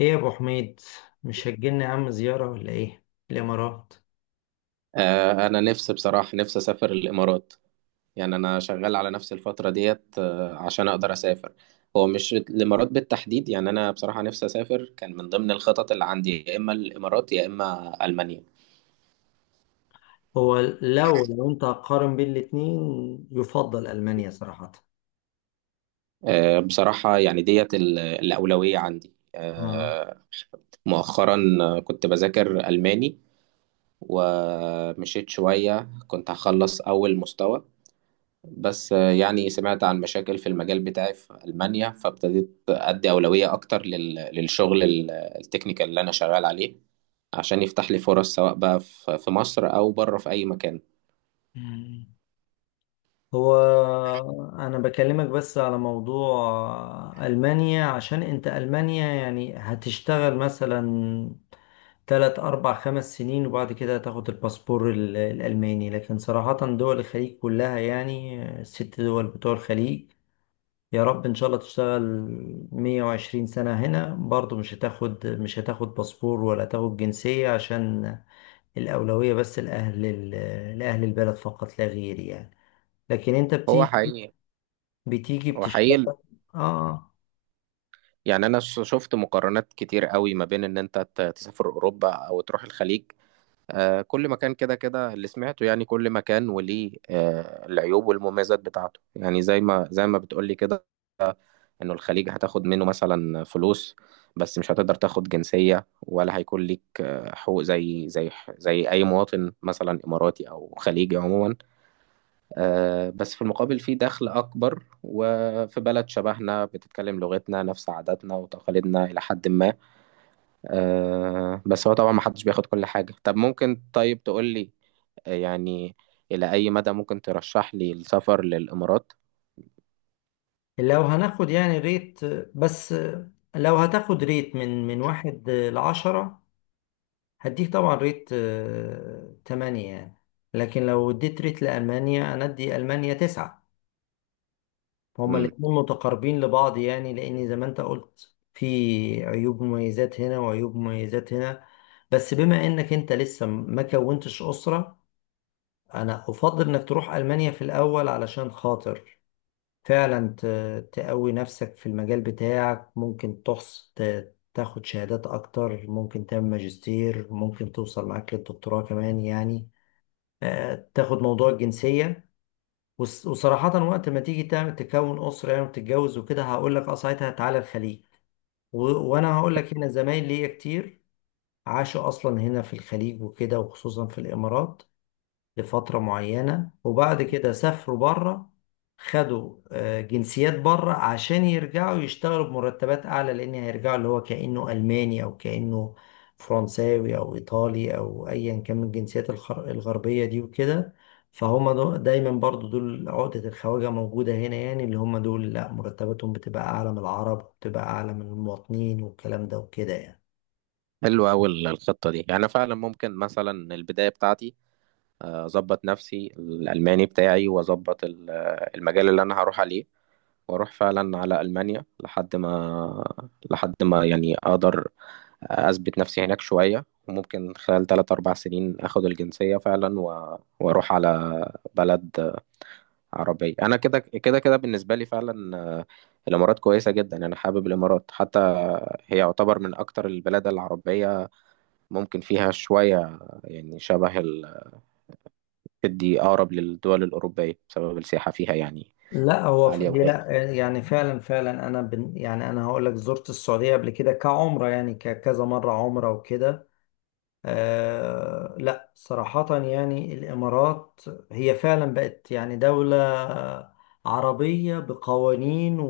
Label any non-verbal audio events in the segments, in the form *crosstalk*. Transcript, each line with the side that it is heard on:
left: ايه يا ابو حميد؟ مش هتجيلنا يا عم زيارة ولا ايه؟ الامارات.
right: آه، انا نفسي بصراحه نفسي اسافر الامارات. يعني انا شغال على نفس الفتره ديت عشان اقدر اسافر. هو مش الامارات بالتحديد، يعني انا بصراحه نفسي اسافر، كان من ضمن الخطط اللي عندي يا اما الامارات يا اما المانيا.
left: هو لو انت هتقارن بين الاتنين يفضل المانيا صراحة.
right: آه، بصراحه يعني ديت الاولويه عندي
left: آه.
right: آه، مؤخرا كنت بذاكر الماني، ومشيت شويه كنت هخلص اول مستوى. بس يعني سمعت عن مشاكل في المجال بتاعي في ألمانيا، فابتديت أدي أولوية أكتر للشغل التكنيكال اللي أنا شغال عليه، عشان يفتح لي فرص سواء بقى في مصر أو بره في أي مكان.
left: مم. هو انا بكلمك بس على موضوع المانيا، عشان انت المانيا يعني هتشتغل مثلا 3 4 5 سنين وبعد كده هتاخد الباسبور الالماني، لكن صراحة دول الخليج كلها يعني الست دول بتوع الخليج، يا رب ان شاء الله تشتغل 120 سنة هنا برضو مش هتاخد باسبور ولا هتاخد جنسية، عشان الأولوية بس لأهل البلد فقط لا غير يعني. لكن انت
right: هو
left: بتيجي
right: حقيقي،
left: بتيجي
right: هو حقيقي ال-
left: بتشتغل. اه.
right: يعني أنا شفت مقارنات كتير قوي ما بين إن أنت تسافر أوروبا أو تروح الخليج. كل مكان كده كده اللي سمعته، يعني كل مكان وليه العيوب والمميزات بتاعته، يعني زي ما بتقولي كده. انه الخليج هتاخد منه مثلا فلوس، بس مش هتقدر تاخد جنسية ولا هيكون ليك حقوق زي اي مواطن مثلا اماراتي او خليجي عموما. بس في المقابل في دخل اكبر، وفي بلد شبهنا بتتكلم لغتنا، نفس عاداتنا وتقاليدنا الى حد ما. بس هو طبعا محدش بياخد كل حاجة. طب ممكن طيب تقول لي يعني الى اي مدى ممكن ترشح لي السفر للامارات؟
left: لو هناخد يعني ريت، بس لو هتاخد ريت من واحد لعشرة، هديك طبعا ريت 8 يعني. لكن لو اديت ريت لألمانيا أنا أدي ألمانيا 9. هما الاتنين متقاربين لبعض يعني، لأن زي ما أنت قلت في عيوب مميزات هنا وعيوب مميزات هنا. بس بما إنك أنت لسه ما كونتش أسرة، أنا أفضل إنك تروح ألمانيا في الأول، علشان خاطر فعلا تقوي نفسك في المجال بتاعك، ممكن تاخد شهادات أكتر، ممكن تعمل ماجستير، ممكن توصل معاك للدكتوراه كمان يعني. تاخد موضوع الجنسية. وصراحة وقت ما تيجي تعمل تكون أسرة يعني وتتجوز وكده، هقول لك أه ساعتها تعالى الخليج. وأنا هقول لك هنا زمايل ليا كتير عاشوا أصلا هنا في الخليج وكده، وخصوصا في الإمارات، لفترة معينة وبعد كده سافروا بره. خدوا جنسيات بره عشان يرجعوا يشتغلوا بمرتبات أعلى، لأن هيرجعوا اللي هو كأنه ألماني أو كأنه فرنساوي أو إيطالي أو أيا كان من الجنسيات الغربية دي وكده. فهم دايما برضو دول عقدة الخواجة موجودة هنا يعني، اللي هم دول لا مرتباتهم بتبقى أعلى من العرب وبتبقى أعلى من المواطنين والكلام ده وكده يعني.
right: حلو أوي الخطة دي، يعني فعلا ممكن مثلا البداية بتاعتي أظبط نفسي الألماني بتاعي، وأظبط المجال اللي أنا هروح عليه، وأروح فعلا على ألمانيا لحد ما يعني أقدر أثبت نفسي هناك شوية، وممكن خلال تلات أربع سنين أخد الجنسية فعلا، وأروح على بلد عربية. أنا كده كده كده بالنسبة لي فعلا، الإمارات كويسة جدا، أنا حابب الإمارات. حتى هي يعتبر من أكتر البلاد العربية، ممكن فيها شوية يعني دي أقرب للدول الأوروبية بسبب السياحة فيها يعني
left: لا هو
right: عالية
left: هي
right: وكده.
left: لا يعني فعلا فعلا انا يعني انا هقول لك زرت السعوديه قبل كده كعمره يعني كذا مره عمره وكده. لا صراحه يعني الامارات هي فعلا بقت يعني دوله عربيه بقوانين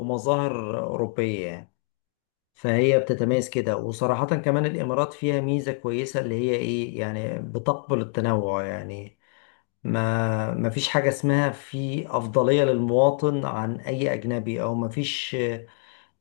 left: ومظاهر اوروبيه يعني. فهي بتتميز كده، وصراحه كمان الامارات فيها ميزه كويسه اللي هي ايه يعني، بتقبل التنوع يعني. ما فيش حاجة اسمها في أفضلية للمواطن عن أي أجنبي، أو ما فيش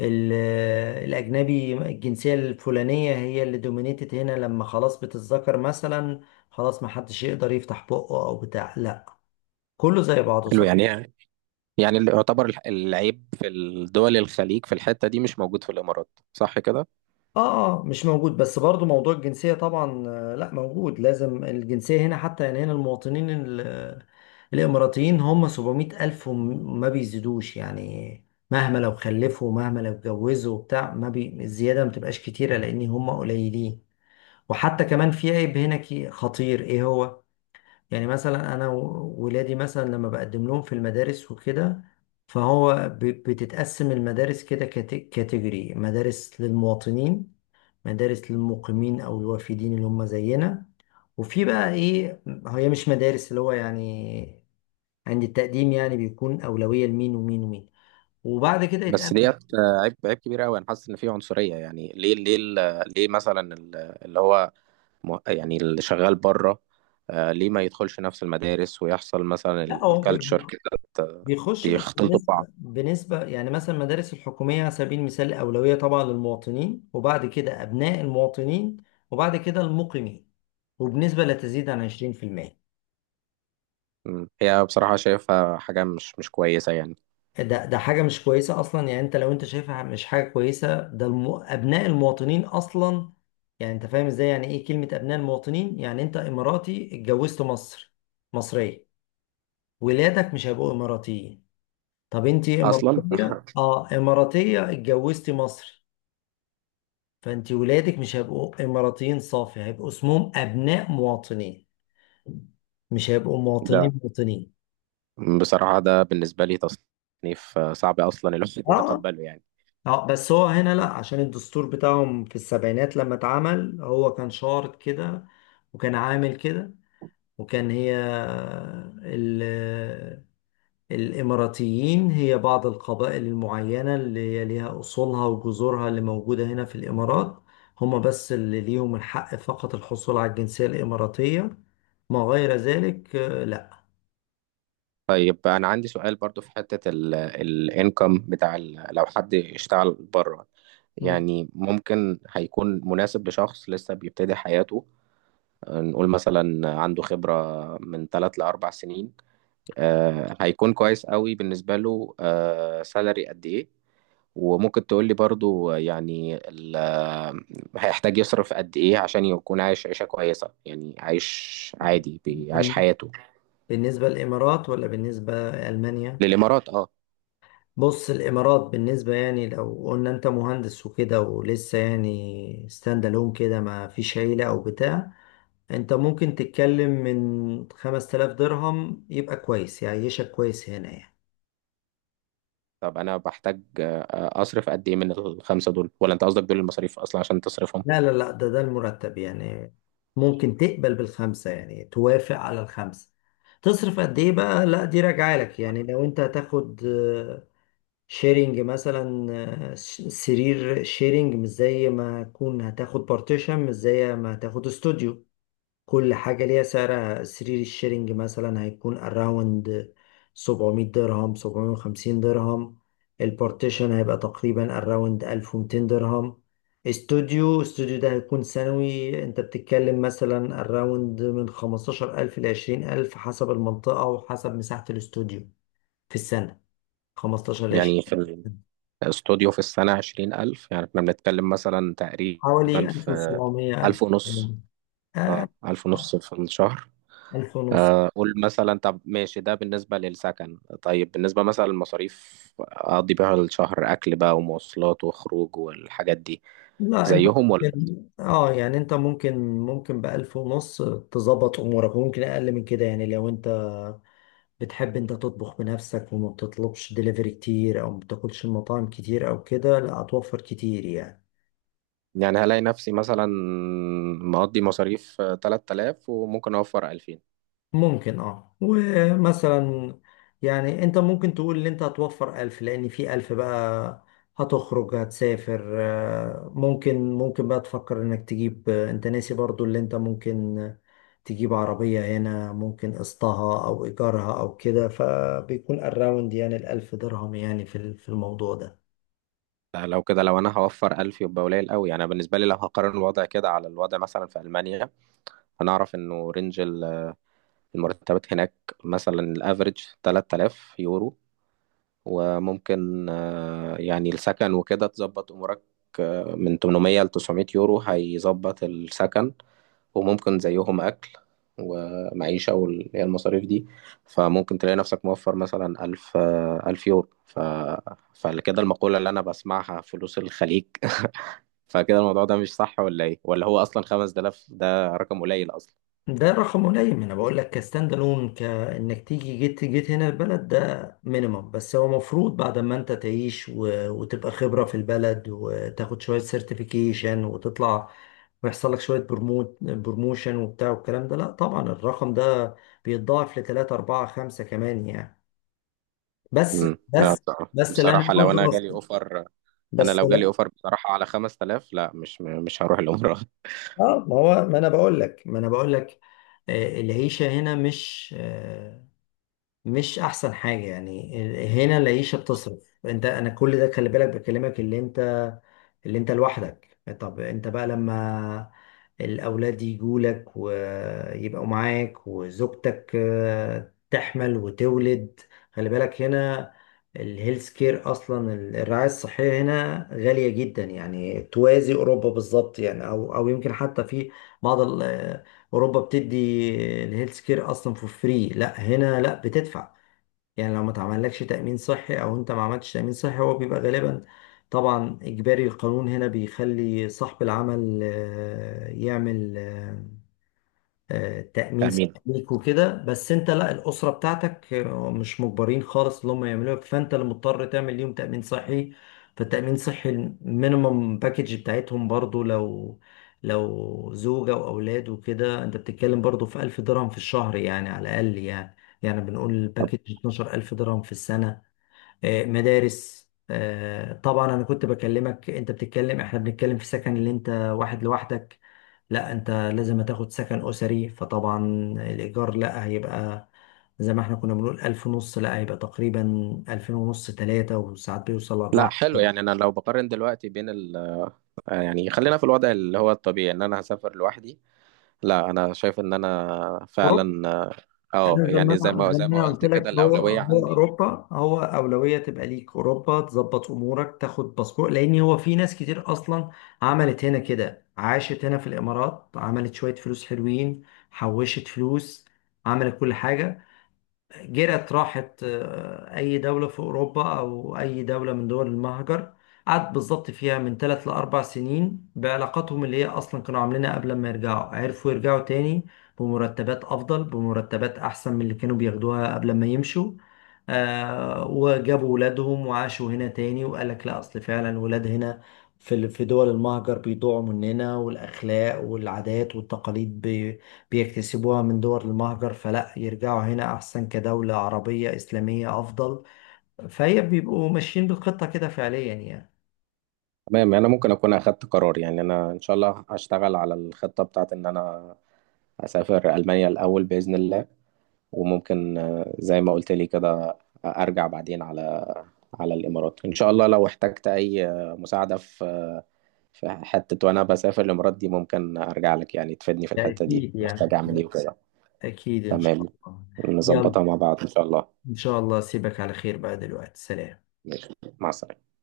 left: الأجنبي الجنسية الفلانية هي اللي دومينيتد هنا لما خلاص بتتذكر مثلا، خلاص ما حدش يقدر يفتح بقه أو بتاع، لا كله زي بعضه.
right: حلو يعني اللي يعتبر العيب في الدول الخليج في الحتة دي مش موجود في الإمارات، صح كده؟
left: اه، اه، مش موجود، بس برضو موضوع الجنسية طبعا لا، موجود، لازم الجنسية هنا حتى يعني. هنا المواطنين الإماراتيين هم 700 ألف وما بيزيدوش يعني، مهما لو خلفوا مهما لو اتجوزوا وبتاع ما بي الزيادة ما بتبقاش كتيرة، لأن هم قليلين. وحتى كمان في عيب هنا خطير، إيه هو؟ يعني مثلا أنا ولادي مثلا لما بقدم لهم في المدارس وكده، فهو بتتقسم المدارس كده كاتيجوري، مدارس للمواطنين، مدارس للمقيمين او الوافدين اللي هم زينا. وفي بقى ايه هي مش مدارس اللي هو يعني، عند التقديم يعني بيكون اولويه لمين ومين ومين وبعد كده
right: بس
left: يتقابل.
right: ديت عيب كبير قوي، أنا حاسس إن في عنصرية. يعني ليه مثلا اللي هو يعني اللي شغال بره ليه ما يدخلش نفس المدارس، ويحصل مثلا
left: لا هو
right: الكالتشر كده ت-
left: بيخش بس
right: يختلطوا
left: بنسبه
right: ببعض؟
left: بنسبه يعني مثلا المدارس الحكوميه على سبيل المثال، اولويه طبعا للمواطنين، وبعد كده ابناء المواطنين، وبعد كده المقيمين، وبنسبه لا تزيد عن 20%.
right: مم. هي بصراحة شايفها حاجة مش كويسة يعني.
left: ده حاجة مش كويسة أصلا يعني. أنت لو أنت شايفها مش حاجة كويسة، ده أبناء المواطنين أصلا. يعني أنت فاهم إزاي يعني إيه كلمة أبناء المواطنين؟ يعني أنت إماراتي اتجوزت مصر، مصرية، ولادك مش هيبقوا إماراتيين. طب أنت
right: أصلا
left: إماراتية،
right: *laughs*
left: أه إماراتية اتجوزتي مصري، فأنت ولادك مش هيبقوا إماراتيين صافي، هيبقوا اسمهم أبناء مواطنين، مش هيبقوا
right: لا،
left: مواطنين مواطنين.
right: بصراحة ده بالنسبة لي تصنيف صعب أصلا الواحد *laughs*
left: اه،
right: يتقبله يعني.
left: اه، بس هو هنا لا عشان الدستور بتاعهم في السبعينات لما اتعمل هو كان شارط كده، وكان عامل كده، وكان هي ال الإماراتيين هي بعض القبائل المعينة اللي هي ليها أصولها وجذورها اللي موجودة هنا في الإمارات، هما بس اللي ليهم الحق فقط الحصول على الجنسية الإماراتية. ما غير ذلك لا.
right: طيب أنا عندي سؤال برضو، في حتة الانكم بتاع لو حد اشتغل بره
left: مم.
right: يعني ممكن هيكون مناسب لشخص لسه بيبتدي حياته. نقول مثلا عنده خبرة من ثلاث لأربع سنين، هيكون كويس قوي بالنسبة له سالري قد إيه؟ وممكن تقول لي برضو يعني هيحتاج يصرف قد إيه عشان يكون عايش عيشة كويسة، يعني عايش عادي بيعيش حياته.
left: بالنسبة للإمارات ولا بالنسبة لألمانيا؟
right: للإمارات اه.
left: بص الامارات بالنسبه يعني، لو قلنا انت مهندس وكده ولسه يعني ستاند الون كده ما فيش عيله او بتاع، انت ممكن تتكلم من 5000 درهم، يبقى كويس يعيشك كويس هنا يعني.
right: طب أنا بحتاج أصرف قد إيه من الخمسة دول؟ ولا أنت قصدك دول المصاريف أصلا عشان تصرفهم؟
left: لا، لا، لا، ده المرتب يعني. ممكن تقبل بالخمسه يعني، توافق على الخمسه. تصرف قد ايه بقى لا دي راجعه لك يعني. لو انت هتاخد شيرنج مثلا، سرير شيرنج مش زي ما تكون هتاخد بارتيشن مش زي ما هتاخد استوديو. كل حاجة ليها سعرها. سرير الشيرنج مثلا هيكون اراوند 700 درهم، 750 درهم. البارتيشن هيبقى تقريبا اراوند 1200 درهم. استوديو، استوديو ده هيكون سنوي، انت بتتكلم مثلا اراوند من 15000 ل 20000 حسب المنطقة وحسب مساحة الاستوديو في السنة. 15 ل 20،
right: يعني في الاستوديو في السنة 20000، يعني إحنا بنتكلم مثلا تقريبا
left: حوالي
right: في
left: 1700، 1000.
right: 1500؟
left: آه،
right: اه، 1500 في الشهر؟
left: 1000 ونص.
right: قول مثلا. طب ماشي، ده بالنسبة للسكن، طيب بالنسبة مثلا للمصاريف أقضي بيها الشهر، أكل بقى ومواصلات وخروج والحاجات دي
left: لا انت
right: زيهم ولا؟
left: ممكن، اه يعني انت ممكن، ب 1000 ونص تظبط امورك، وممكن اقل من كده يعني. لو انت بتحب انت تطبخ بنفسك وما بتطلبش دليفري كتير او ما بتاكلش المطاعم كتير او كده، لا هتوفر كتير يعني.
right: يعني هلاقي نفسي مثلا مقضي مصاريف 3000 وممكن أوفر 2000.
left: ممكن اه، ومثلا يعني انت ممكن تقول ان انت هتوفر ألف، لان في ألف بقى هتخرج هتسافر، ممكن بقى تفكر انك تجيب، انت ناسي برضو اللي انت ممكن تجيب عربية هنا ممكن قسطها او ايجارها او كده، فبيكون الراوند يعني الألف درهم يعني في الموضوع ده
right: لا، لو كده لو أنا هوفر 1000 يبقى قليل قوي. أنا بالنسبة لي لو هقارن الوضع كده على الوضع مثلا في ألمانيا، هنعرف إنه رينج المرتبات هناك مثلا الأفريج 3000 يورو، وممكن يعني السكن وكده تظبط امورك من 800 ل 900 يورو هيظبط السكن، وممكن زيهم اكل ومعيشة واللي هي المصاريف دي. فممكن تلاقي نفسك موفر مثلا ألف يورو. فكده المقولة اللي أنا بسمعها فلوس الخليج. *laughs* فكده الموضوع ده مش صح ولا إيه؟ ولا هو أصلا 5000 ده رقم قليل أصلا؟
left: ده رقم قليل، ما انا بقول لك كستاند الون، كانك تيجي جيت هنا البلد ده مينيمم. بس هو مفروض بعد ما انت تعيش وتبقى خبرة في البلد، وتاخد شوية سيرتيفيكيشن، وتطلع ويحصل لك شوية برموت، بروموشن وبتاع والكلام ده، لا طبعا الرقم ده بيتضاعف لتلاتة أربعة خمسة كمان يعني. بس بس
right: بصراحة،
left: بس اللي انا
right: بصراحة لو
left: عاوز
right: أنا جالي
left: اوصل،
right: أوفر. أنا
left: بس
right: لو جالي
left: لا
right: أوفر بصراحة على 5000، لا مش هروح العمرة.
left: اه، ما هو ما انا بقول لك. العيشة هنا مش مش احسن حاجه يعني. هنا العيشه بتصرف، انت انا كل ده خلي بالك بكلمك اللي انت، اللي انت لوحدك. طب انت بقى لما الاولاد يجوا لك ويبقوا معاك وزوجتك تحمل وتولد، خلي بالك هنا الهيلث كير اصلا، الرعايه الصحيه هنا غاليه جدا يعني، توازي اوروبا بالظبط يعني، او يمكن حتى في بعض اوروبا بتدي الهيلث كير اصلا فور فري. لا هنا لا بتدفع يعني، لو ما تعملكش تامين صحي او انت ما عملتش تامين صحي هو بيبقى غالبا طبعا اجباري. القانون هنا بيخلي صاحب العمل يعمل تأمين
right: امين.
left: صحيك وكده، بس انت لا، الأسرة بتاعتك مش مجبرين خالص اللي هم يعملوها، فانت اللي مضطر تعمل ليهم تأمين صحي. فالتأمين صحي المينيمم باكج بتاعتهم برضو، لو زوجة وأولاد وكده، انت بتتكلم برضو في 1000 درهم في الشهر يعني على الأقل يعني. يعني بنقول الباكج 12 ألف درهم في السنة. مدارس طبعا. أنا كنت بكلمك أنت بتتكلم، إحنا بنتكلم في سكن اللي أنت واحد لوحدك، لا انت لازم تاخد سكن اسري، فطبعا الايجار لا هيبقى زي ما احنا كنا بنقول 1500، لا هيبقى تقريبا 2500 تلاتة وساعات بيوصل
right: لا
left: لاربعة.
right: حلو، يعني انا لو بقارن دلوقتي بين ال آه، يعني خلينا في الوضع اللي هو الطبيعي ان انا هسافر لوحدي، لا انا شايف ان انا
left: اوروبا.
right: فعلا اه. آه،
left: انا زي ما
right: يعني زي
left: انا
right: ما
left: زي ما
right: زي ما
left: انا قلت
right: قلت كده
left: لك، هو
right: الاولويه
left: هو
right: عندي.
left: اوروبا هو اولوية تبقى ليك اوروبا، تظبط امورك تاخد باسبور. لان هو في ناس كتير اصلا عملت هنا كده، عاشت هنا في الامارات، عملت شوية فلوس حلوين، حوشت فلوس، عملت كل حاجة، جرت راحت أي دولة في أوروبا أو أي دولة من دول المهجر، قعدت بالظبط فيها من 3 ل4 سنين. بعلاقاتهم اللي هي أصلا كانوا عاملينها قبل ما يرجعوا، عرفوا يرجعوا تاني بمرتبات أفضل، بمرتبات أحسن من اللي كانوا بياخدوها قبل ما يمشوا. وجابوا ولادهم وعاشوا هنا تاني، وقال لك لا أصل فعلا ولاد هنا في دول المهجر بيضيعوا مننا، والأخلاق والعادات والتقاليد بيكتسبوها من دول المهجر، فلا يرجعوا هنا أحسن كدولة عربية إسلامية أفضل. فهي بيبقوا ماشيين بالخطة كده فعليا يعني.
right: تمام، يعني انا ممكن اكون اخدت قرار، يعني انا ان شاء الله هشتغل على الخطه بتاعت ان انا اسافر المانيا الاول باذن الله. وممكن زي ما قلت لي كده ارجع بعدين على الامارات ان شاء الله. لو احتجت اي مساعده في فحتة وأنا بسافر الإمارات دي، ممكن أرجع لك يعني تفيدني في
left: ده
right: الحتة دي
left: أكيد
right: محتاج
left: يعني،
right: أعمل إيه
left: ده
right: وكده.
left: أكيد إن شاء
right: تمام،
left: الله. يلا،
right: نظبطها مع بعض إن شاء الله.
left: إن شاء الله أسيبك على خير بقى دلوقتي، سلام.
right: ماشي، مع السلامة.